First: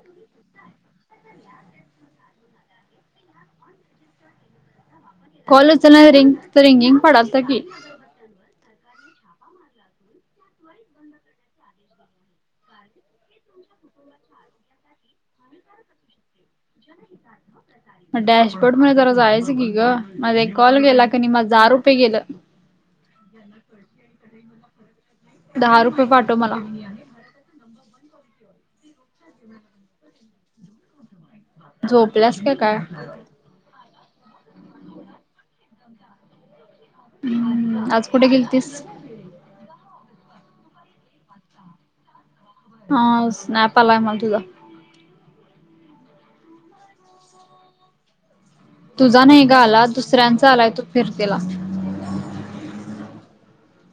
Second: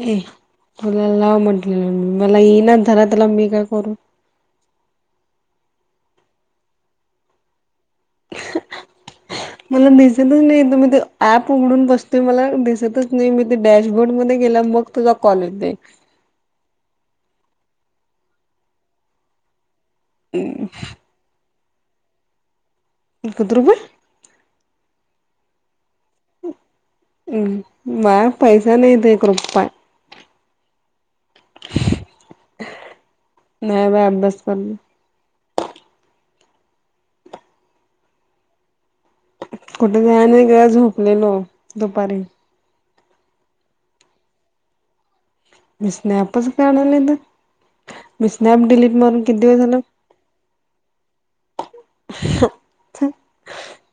ये. तुला लाव म्हटलेलं. मला यियनाच झाला, त्याला मी काय करू? कॉलेज [unintelligible] तर ठीक. [inaudible] मला दिसतच नाही तुमी ते, ऍप उघडून बसतेय. मला दिसतंच नाही. मी ते डॅशबोर्ड मध्ये गेल्या, मग तुझा कॉल येतोय. म डॅशबोर्डमध्ये जरा जायचं की गं. माझा एक कॉल गेला कनी, माझं दहा रुपये गेलं. कित रुपये? दहा रुपय पाठव मला. अं माह्या पैसा नाहीे, इत एक रुपाया. झोपलास का काय? नाही बाई अभ्यास करलोय. हम्म. आज कुठे गेलतीस? कुठे जायाय नाही गं. झोपलेलो, दुपारी. हा, स्नॅप आलाय मनत हुता. मी स्नॅपच काढायला नाहीतर. मी स्नॅप डीलीट तुझा नाही गं आला. दुसऱ्यांचा आलाय. तू फिरतेला. [inaudible]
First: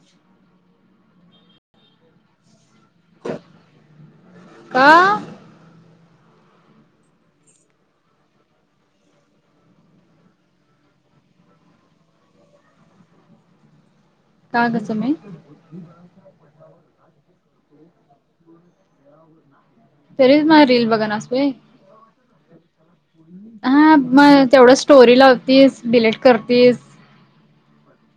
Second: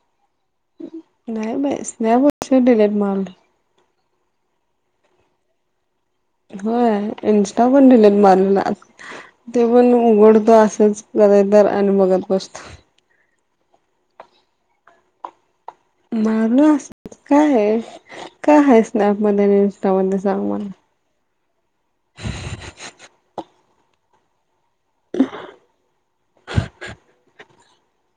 नाही बाई. स्नॅप उशीर डिलीट मारलोय. का? होय. इंस्टा पण डिलिट मारलेला. ते पण उघडतो असंच कधी तर, आणि बघत बसतोय. का गं, समे? मारलो असच. काहेय, काय हाय स्नॅप मध्ये रिल्स? तरीच माझ रील बघनास होय? हा मग तेवढं स्टोरी लावतीस. डिलीट करतीस.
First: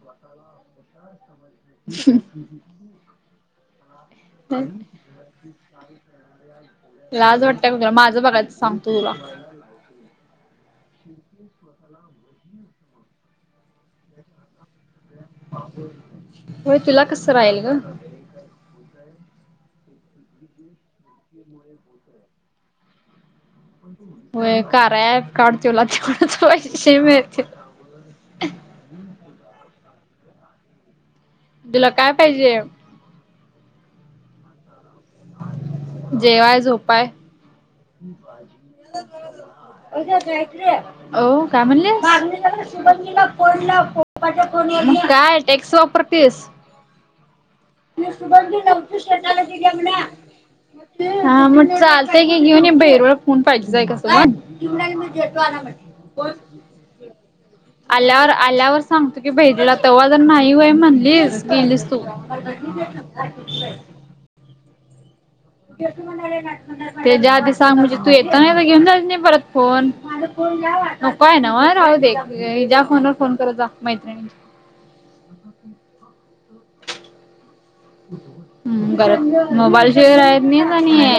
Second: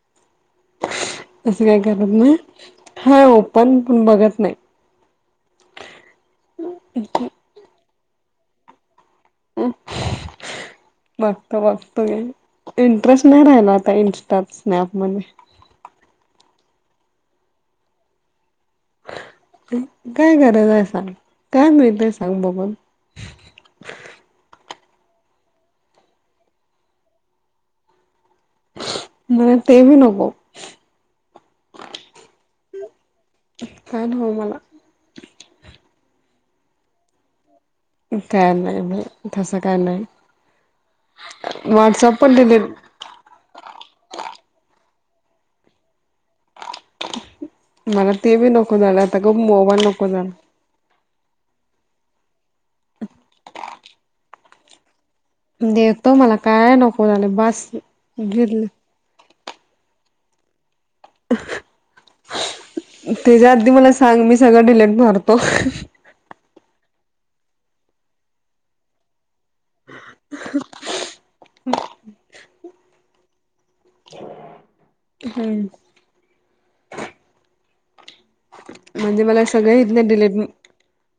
[inaudible] तसं काय करत नाही. हाय ओपन, पण बघत नाही. अहं. हं. लाज वाटतय का तूला? माजं बघायचं सांगतोय तुला. [unintelligible] बघतो बघतोय. इंटरेस्ट नाही राहिला आता. इंस्टात, स्नॅपमधे. होय. तुला कसं राहील गं? काय, काय गरजाय सांग? काय मिळतय, सांग बघून? होय. कार्या ऍप काड, तुला तेवडच पैसेे मिळतील. मला ते बी नको. तीला काय पाहिजे? काय नाही ओ मला. जेवाय, झोपाय. [inaudible] काय नाही बाई तसं काय नाही वो, काय व्हॉट्सअप पण डिलीट म्हणलीस? तिला फोन लाव. पप्पाच्या फोनवर. मग काय टेक्स वापरतीस? मला ते बी नको झालं आता ग मोबाईल नको झाला [unintelligible] हा म चालतय की घेऊन बेरळ फोन पाहिजचय का तुला? देतो मला काय नको झाले बास अलावर घेतलं आलावर सांगतो की भहिजला तव्हा जर नाही व्हय म्हणलीस गेलीस तू. तेज्या आधी मला सांग मी सगळ डिलेट मारतो. [unintelligible] त्याज्या आधी सांग म्हणजे तू येत ना घेऊन जा ना परत फोन नको ये ना व राहू दे ज्या फोन वर फोन करत जा मैत्रिणींचे हम्म हम्म बर म्हणजे मला सगळे मोबाईल इथले शेर डिलेट आयेत ना नयी ये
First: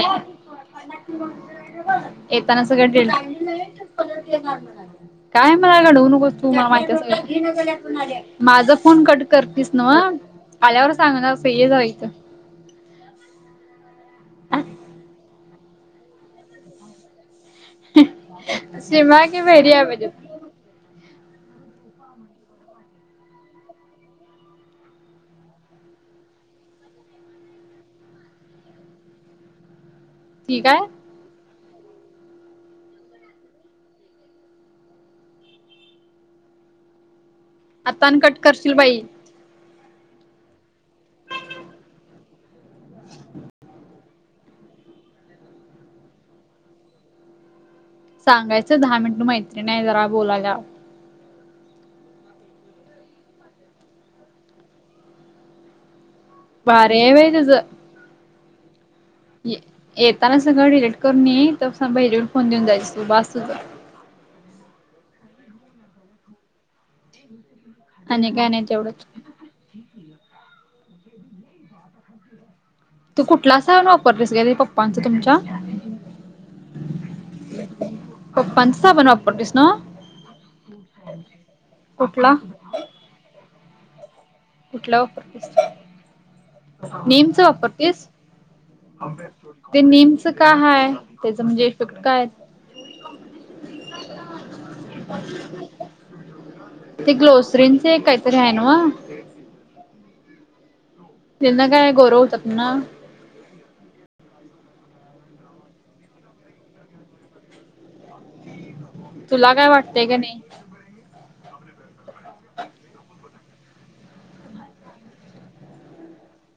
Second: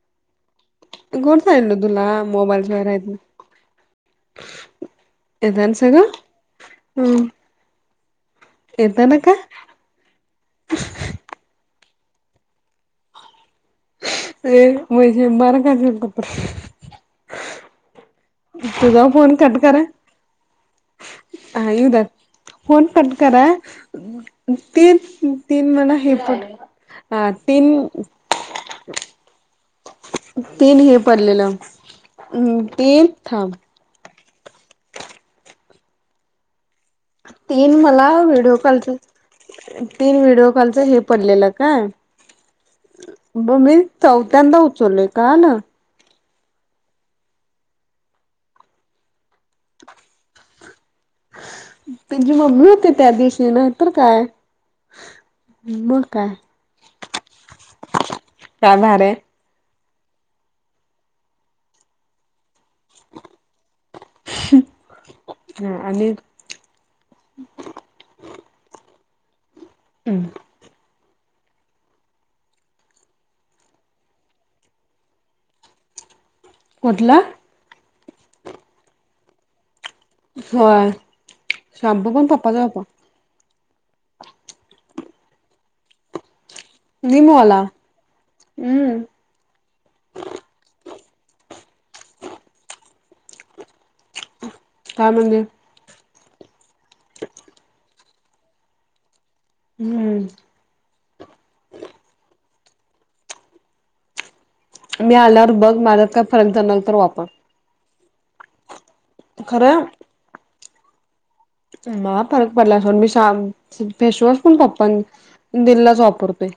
कोण सांगितलं तुला येताना मोबाईलच्या सगळ वर आहेत डेलीट काय म येताना घडवू सगळं नको तू हम्म [unintelligible] माझा फोन येताना कट का करतेस न व आल्यावर सांगणारस ये जरा इते [unintelligible] तुझा समा कि फेरीया मजे मज अ यऊदत, फोन कट करा ती तीन म्हणा हे प अ, तीन ठीक तीन आहे हे पडलेल, ती थां तीन आता मला आणि कट व्हिडिओ करशील कॉलच, बाई. तीन व्हिडिओ कॉलच हे पडलेल काय ब मी चौथ्यांदा उचलय, का ना सांगायच दहा मिनिट मैत्रीण ये जरा बोलायला त्यांची मम्मी होती त्या दिवशीन तर काय मग काय बरये बई तुज का भारे य येताना सगळ डिलेट करून ये तर सा हिजेून फोन देऊन जायच त बासुच. हा आणि आणि काय नायी तेवढच अम [inaudible] तू कुटला सान वापरलीस गे पप्पांच तुमच्या? कुठला? पप्पांच साबण वापरतेस नव होय शाम्पू कुटला? [unintelligible] कुठला वापरस. निमअला हम्. ते नेमच काय हय त्याच म्हणजे इफेक्ट कायय. काय म्हणले हा. ते ग्लोसरीनच काहीतरी आहे ना. हम्म. त्यांना काय गौरव होतात ना. मी आल्यावर बघ माझ्यात काय पर्यंत नल तर वापर. तुला काय खरं वाटतय का नाही. म फरक पडला अस मी श फेशवॉश पण कपन दिल्लाच वापरतोय.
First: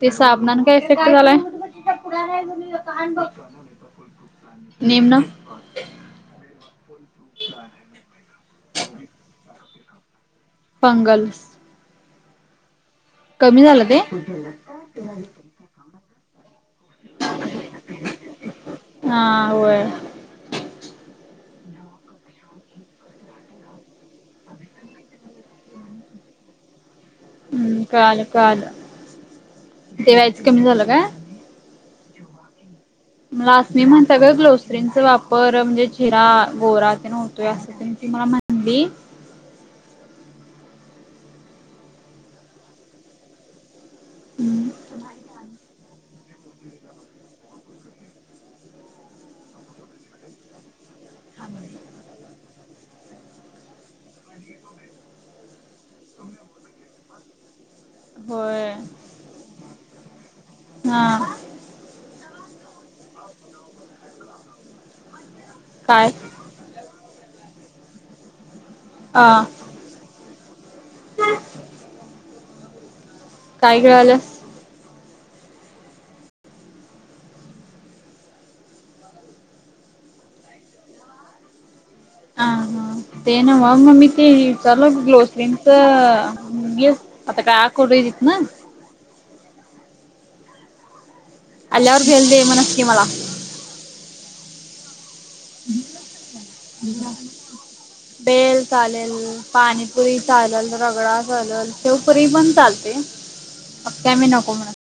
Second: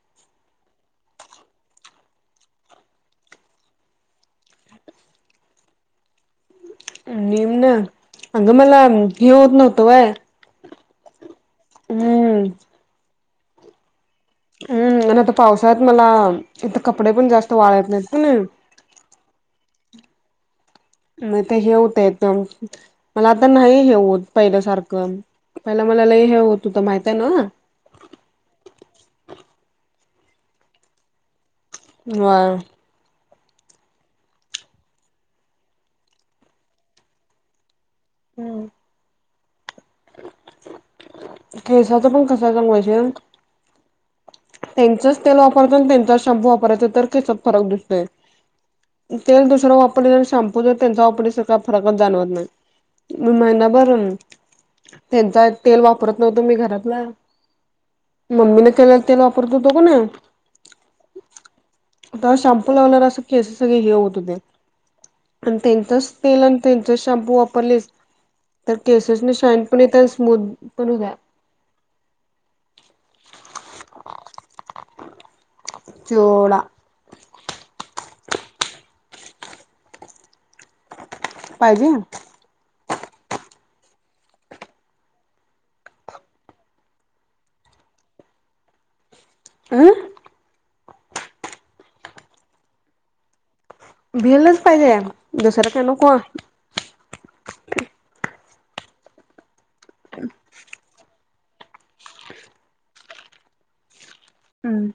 ते साबनान काय इफेक्ट झालाय. नेमना. नेमनं, अगं मला हे होत नव्हतंय होय. फंगल्स. हम्म. कमी झालं ते? हम्म, आता पावसात मला इथ कपडे पण जास्त वाळत नाहीत अशे. हा, होय. मग ते हे होत [unintelligible] मला आता नाही हे होत पहिल्या सारखं. पहिला मला लयं हे होत, होत माहितीये नव्हं. हम्म, काल, काल ते व्हायचं कमी झालं काय? व्हंय. मला आसमी म्हणता गं, ग्लोसरीनच वापर म्हणजे चेहरा गोरा ते न होतोय असं. ती मला म्हणली. केसांच पण कसं. [unintelligible] हम्म त्यांचच तेल वापरायचं आणि त्यांचाच शाम्पू वापरायचा तर केसांत फरक दिसतोय. तेल दुसरं वापरले आणि शाम्पू जर त्यांचा वापरल्या तर काय फरकच जाणवत नाही. महिनाभर त्यांचा तेल वापरत नव्हतं मी घरातलं. मम्मीने होय केलेलं तेल वापरत होतो कने हा. तवा शाम्पू लावणार असं कसे सगळे हे होत, होते. पण काय त्यांचंच तेल आणि त्यांचे शाम्पू वापरलेस तर केसांने अ शाईन पण इथं स्मूद पण होत्या. काय गिळाल्यास? चिव.. डा. पाहिजे? हं, हा. ते नव्हं, मग मी ते चारलो ग्लोसरीनच गिफ आता काय आकोडीतनं? अं. आल्यावर [unintelligible] आणि दे म्हणसं की मला‌. भेलच पाहिजे दुसरं काय नको? भेल चालेल, पाणीपुरी चालेलं, रगडा चाललं, शेवपुरी पण चालते, अ का मी नको? म्हणत. हम्म,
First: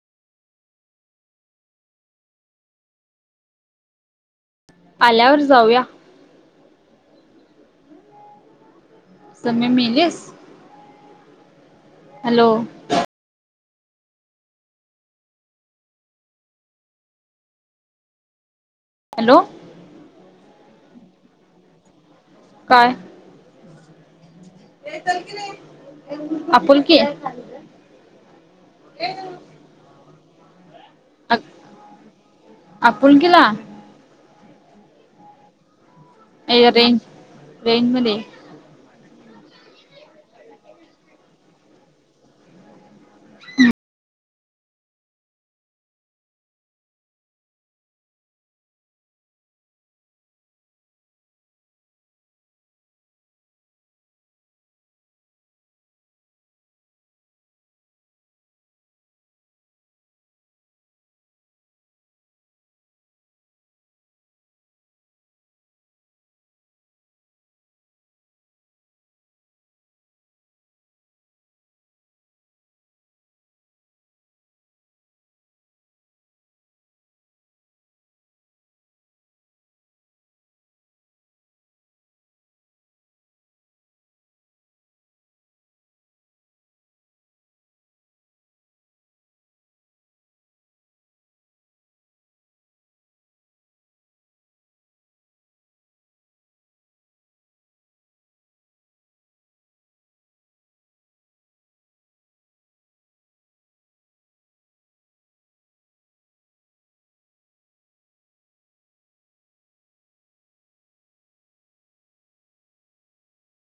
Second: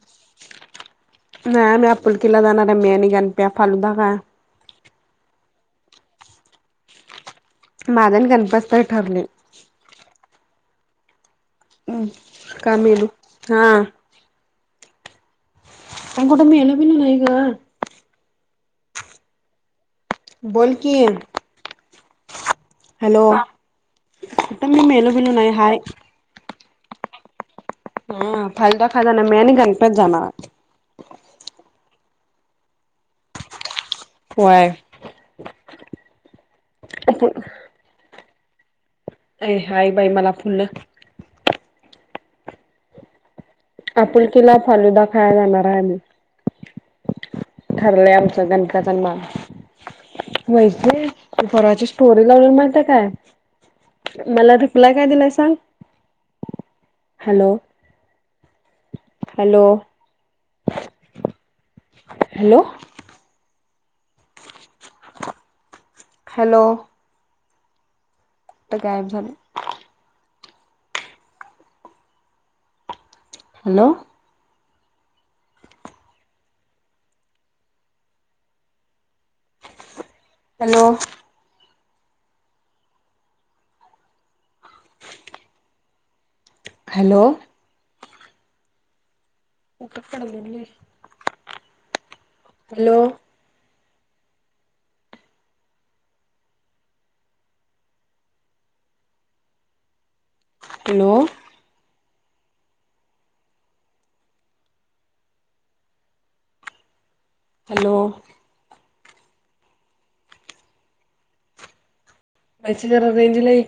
नाही आम्ही आपुलकीला जाणार आहे, मी आणि गणप्या फालुदा खायाला. आल्यावर जाऊया. माझा आणि गणप्याच तर ठरलंय. समी मेलीसं? उं हॅलो का मेलु? हा. मी कुठे मेलो, बिलो नाही गं? हॅलो! बोलकी. हॅलो! कुठं मी ये मेलो चल बिलो की रे! नाही हाय. आपुलकी. हम्म, फालुदा खायला जाणार मी आणि गणप्याच जाणर. हट्, आपुलकीला. व्हंय. ये रेंज रेंज मध्ये ये ए हाय बाई मला फुल आपुलकीला फालुदा खायाला जाणार आहे आम्ही ठरलंय आमचं, गणकाच आणि मा वैशे ती परवाची स्टोरी लावलेलो माहिती काय मला रिप्लाय काय दिलाय सांग हॅलो हॅलो हॅलो हॅलो तर गायब झाल. Hello hello hello hello hello hello वैशे जरा रेंजला ये